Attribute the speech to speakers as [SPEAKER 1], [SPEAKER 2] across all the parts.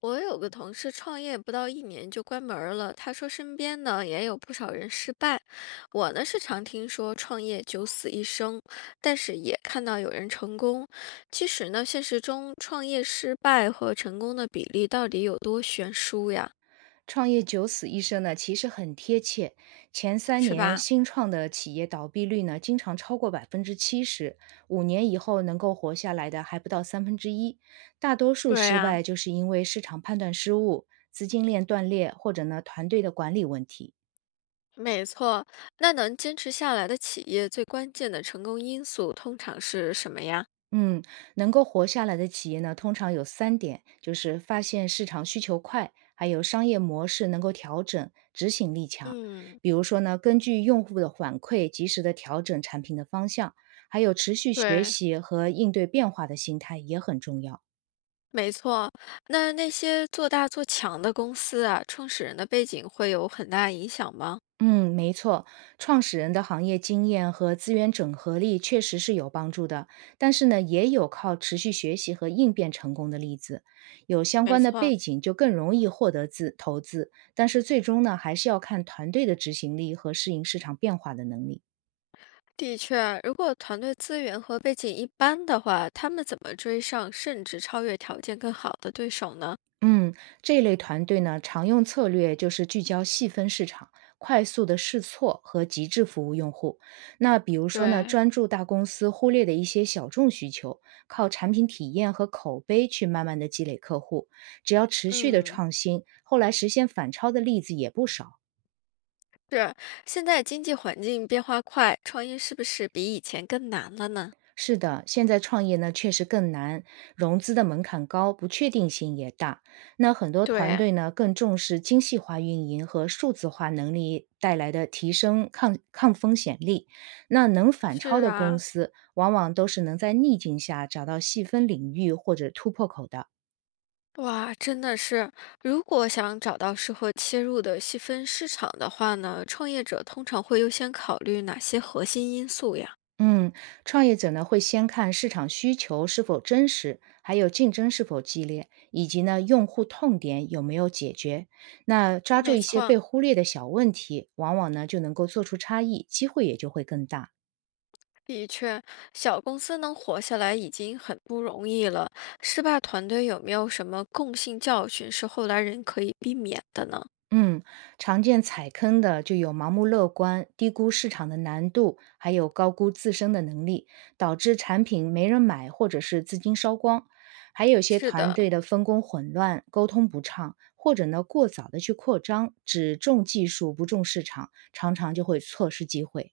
[SPEAKER 1] 我有个同事创业不到一年就关门儿了，他说身边呢也有不少人失败。我呢是常听说创业九死一生，但是也看到有人成功。其实呢，现实中创业失败和成功的比例到底有多悬殊呀？
[SPEAKER 2] “创业九死一生”呢，其实很贴切。前三
[SPEAKER 1] 是
[SPEAKER 2] 年
[SPEAKER 1] 吧？
[SPEAKER 2] 新创的企业倒闭率呢，经常超过70%，5年以后能够活下来的还不到1/3。大多数
[SPEAKER 1] 对
[SPEAKER 2] 失
[SPEAKER 1] 呀、
[SPEAKER 2] 败就是因为市场判断失误、资金链断裂，或者呢团队的管理问题。
[SPEAKER 1] 没错，那能坚持下来的企业最关键的成功因素通常是什么呀？
[SPEAKER 2] 嗯，能够活下来的企业呢，通常有3点，就是发现市场需求快，还有商业模式能够调整，执行力强。
[SPEAKER 1] 嗯，
[SPEAKER 2] 比如说呢，根据用户的反馈，及时的调整产品的方向，还有持续学
[SPEAKER 1] 对，
[SPEAKER 2] 习和应对变化的心态也很重要。
[SPEAKER 1] 没错，那那些做大做强的公司啊，创始人的背景会有很大影响吗？
[SPEAKER 2] 嗯，没错，创始人的行业经验和资源整合力确实是有帮助的，但是呢，也有靠持续学习和应变成功的例子。有相
[SPEAKER 1] 没
[SPEAKER 2] 关的
[SPEAKER 1] 错，
[SPEAKER 2] 背景就更容易获得资投资，但是最终呢，还是要看团队的执行力和适应市场变化的能力。
[SPEAKER 1] 的确，如果团队资源和背景一般的话，他们怎么追上甚至超越条件更好的对手呢？
[SPEAKER 2] 嗯，这类团队呢，常用策略就是聚焦细分市场，快速的试错和极致服务用户。那比如说呢，
[SPEAKER 1] 对，
[SPEAKER 2] 专注大公司忽略的一些小众需求，靠产品体验和口碑去慢慢的积累客户。只要持续的
[SPEAKER 1] 嗯，
[SPEAKER 2] 创新，后来实现反超的例子也不少。
[SPEAKER 1] 是，现在经济环境变化快，创业是不是比以前更难了呢？
[SPEAKER 2] 是的，现在创业呢确实更难，融资的门槛高，不确定性也大。那很多团
[SPEAKER 1] 对，
[SPEAKER 2] 队呢更重视精细化运营和数字化能力带来的提升抗风险力。那能反超
[SPEAKER 1] 是
[SPEAKER 2] 的公
[SPEAKER 1] 啊。
[SPEAKER 2] 司，往往都是能在逆境下找到细分领域或者突破口的。
[SPEAKER 1] 哇，真的是，如果想找到适合切入的细分市场的话呢，创业者通常会优先考虑哪些核心因素呀？
[SPEAKER 2] 嗯，创业者呢会先看市场需求是否真实，还有竞争是否激烈，以及呢用户痛点有没有解决。那抓住
[SPEAKER 1] 没
[SPEAKER 2] 一些被
[SPEAKER 1] 错，
[SPEAKER 2] 忽略的小问题，往往呢就能够做出差异，机会也就会更大。
[SPEAKER 1] 的确，小公司能活下来已经很不容易了。失败团队有没有什么共性教训是后来人可以避免的呢？
[SPEAKER 2] 嗯，常见踩坑的就有盲目乐观、低估市场的难度，还有高估自身的能力，导致产品没人买或者是资金烧光。还有些
[SPEAKER 1] 是
[SPEAKER 2] 团
[SPEAKER 1] 的，
[SPEAKER 2] 队的分工混乱、沟通不畅，或者呢过早的去扩张，只重技术不重市场，常常就会错失机会。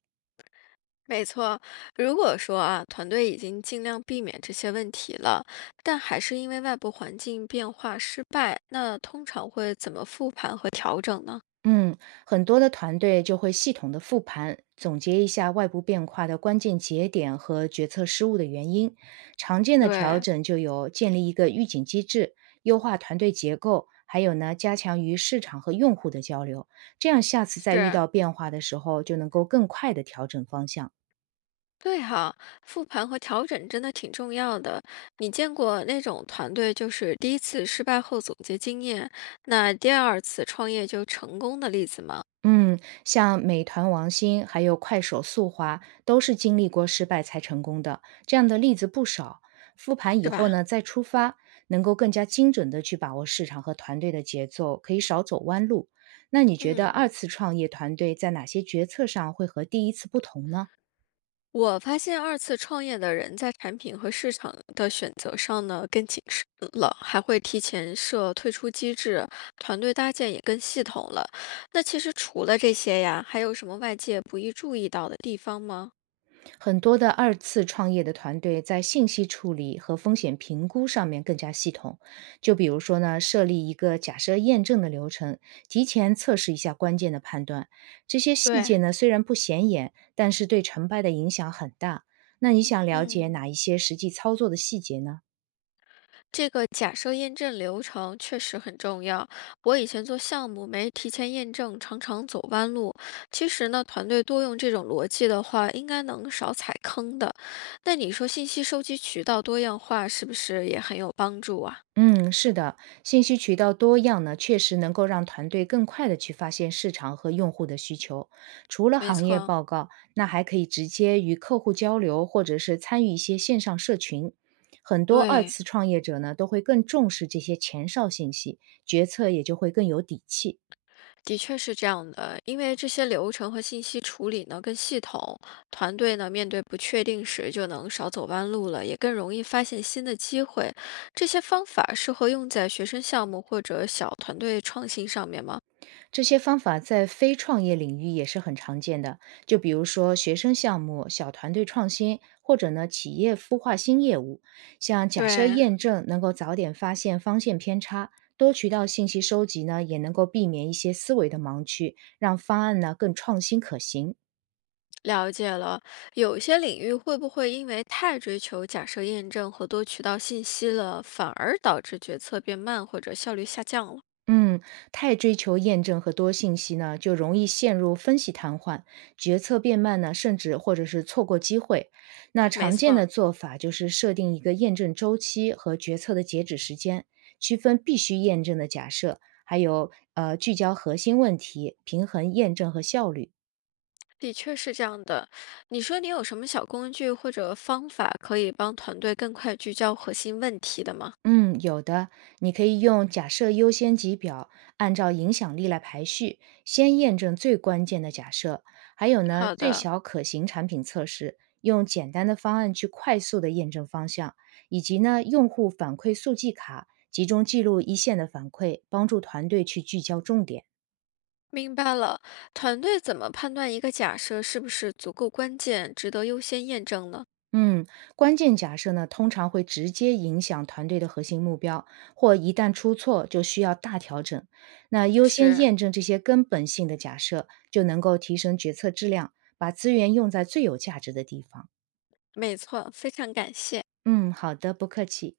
[SPEAKER 1] 没错，如果说啊，团队已经尽量避免这些问题了，但还是因为外部环境变化失败，那通常会怎么复盘和调整呢？
[SPEAKER 2] 嗯，很多的团队就会系统的复盘，总结一下外部变化的关键节点和决策失误的原因。常见的调
[SPEAKER 1] 对，
[SPEAKER 2] 整就有建立一个预警机制，优化团队结构，还有呢，加强与市场和用户的交流。这样下次再遇
[SPEAKER 1] 是，
[SPEAKER 2] 到变化的时候，就能够更快的调整方向。
[SPEAKER 1] 对哈，复盘和调整真的挺重要的。你见过那种团队就是第一次失败后总结经验，那第二次创业就成功的例子吗？
[SPEAKER 2] 嗯，像美团王兴，还有快手速滑，都是经历过失败才成功的，这样的例子不少。复盘以
[SPEAKER 1] 是
[SPEAKER 2] 后
[SPEAKER 1] 吧？
[SPEAKER 2] 呢，再出发，能够更加精准的去把握市场和团队的节奏，可以少走弯路。那你觉得
[SPEAKER 1] 嗯。
[SPEAKER 2] 二次创业团队在哪些决策上会和第一次不同呢？
[SPEAKER 1] 我发现二次创业的人在产品和市场的选择上呢更谨慎了，还会提前设退出机制，团队搭建也更系统了。那其实除了这些呀，还有什么外界不易注意到的地方吗？
[SPEAKER 2] 很多的二次创业的团队在信息处理和风险评估上面更加系统。就比如说呢，设立一个假设验证的流程，提前测试一下关键的判断。这些细
[SPEAKER 1] 对，
[SPEAKER 2] 节呢，虽然不显眼，但是对成败的影响很大。那你想了解
[SPEAKER 1] 嗯。
[SPEAKER 2] 哪一些实际操作的细节呢？
[SPEAKER 1] 这个假设验证流程确实很重要。我以前做项目没提前验证，常常走弯路。其实呢，团队多用这种逻辑的话，应该能少踩坑的。那你说信息收集渠道多样化是不是也很有帮助啊？
[SPEAKER 2] 嗯，是的，信息渠道多样呢，确实能够让团队更快的去发现市场和用户的需求。除了
[SPEAKER 1] 没
[SPEAKER 2] 行业
[SPEAKER 1] 错，
[SPEAKER 2] 报告，那还可以直接与客户交流，或者是参与一些线上社群。很多二
[SPEAKER 1] 对，
[SPEAKER 2] 次创业者呢，都会更重视这些前哨信息，决策也就会更有底气。
[SPEAKER 1] 的确是这样的，因为这些流程和信息处理呢更系统，团队呢面对不确定时就能少走弯路了，也更容易发现新的机会。这些方法适合用在学生项目或者小团队创新上面吗？
[SPEAKER 2] 这些方法在非创业领域也是很常见的，就比如说学生项目、小团队创新，或者呢企业孵化新业务。像假设
[SPEAKER 1] 对，
[SPEAKER 2] 验证能够早点发现方向偏差，多渠道信息收集呢也能够避免一些思维的盲区，让方案呢更创新可行。
[SPEAKER 1] 了解了。有些领域会不会因为太追求假设验证和多渠道信息了，反而导致决策变慢或者效率下降了？
[SPEAKER 2] 嗯，太追求验证和多信息呢，就容易陷入分析瘫痪，决策变慢呢，甚至或者是错过机会。那
[SPEAKER 1] 没
[SPEAKER 2] 常见
[SPEAKER 1] 错，
[SPEAKER 2] 的做法就是设定一个验证周期和决策的截止时间，区分必须验证的假设，还有聚焦核心问题，平衡验证和效率。
[SPEAKER 1] 的确是这样的。你说你有什么小工具或者方法可以帮团队更快聚焦核心问题的吗？
[SPEAKER 2] 嗯，有的，你可以用假设优先级表，按照影响力来排序，先验证最关键的假设。还有呢，
[SPEAKER 1] 好
[SPEAKER 2] 最
[SPEAKER 1] 的，
[SPEAKER 2] 小可行产品测试，用简单的方案去快速的验证方向，以及呢，用户反馈速记卡，集中记录一线的反馈，帮助团队去聚焦重点。
[SPEAKER 1] 明白了。团队怎么判断一个假设是不是足够关键，值得优先验证呢？
[SPEAKER 2] 嗯，关键假设呢，通常会直接影响团队的核心目标，或一旦出错就需要大调整。那优先
[SPEAKER 1] 是，
[SPEAKER 2] 验证这些根本性的假设，就能够提升决策质量，把资源用在最有价值的地方。
[SPEAKER 1] 没错，非常感谢。
[SPEAKER 2] 嗯，好的，不客气。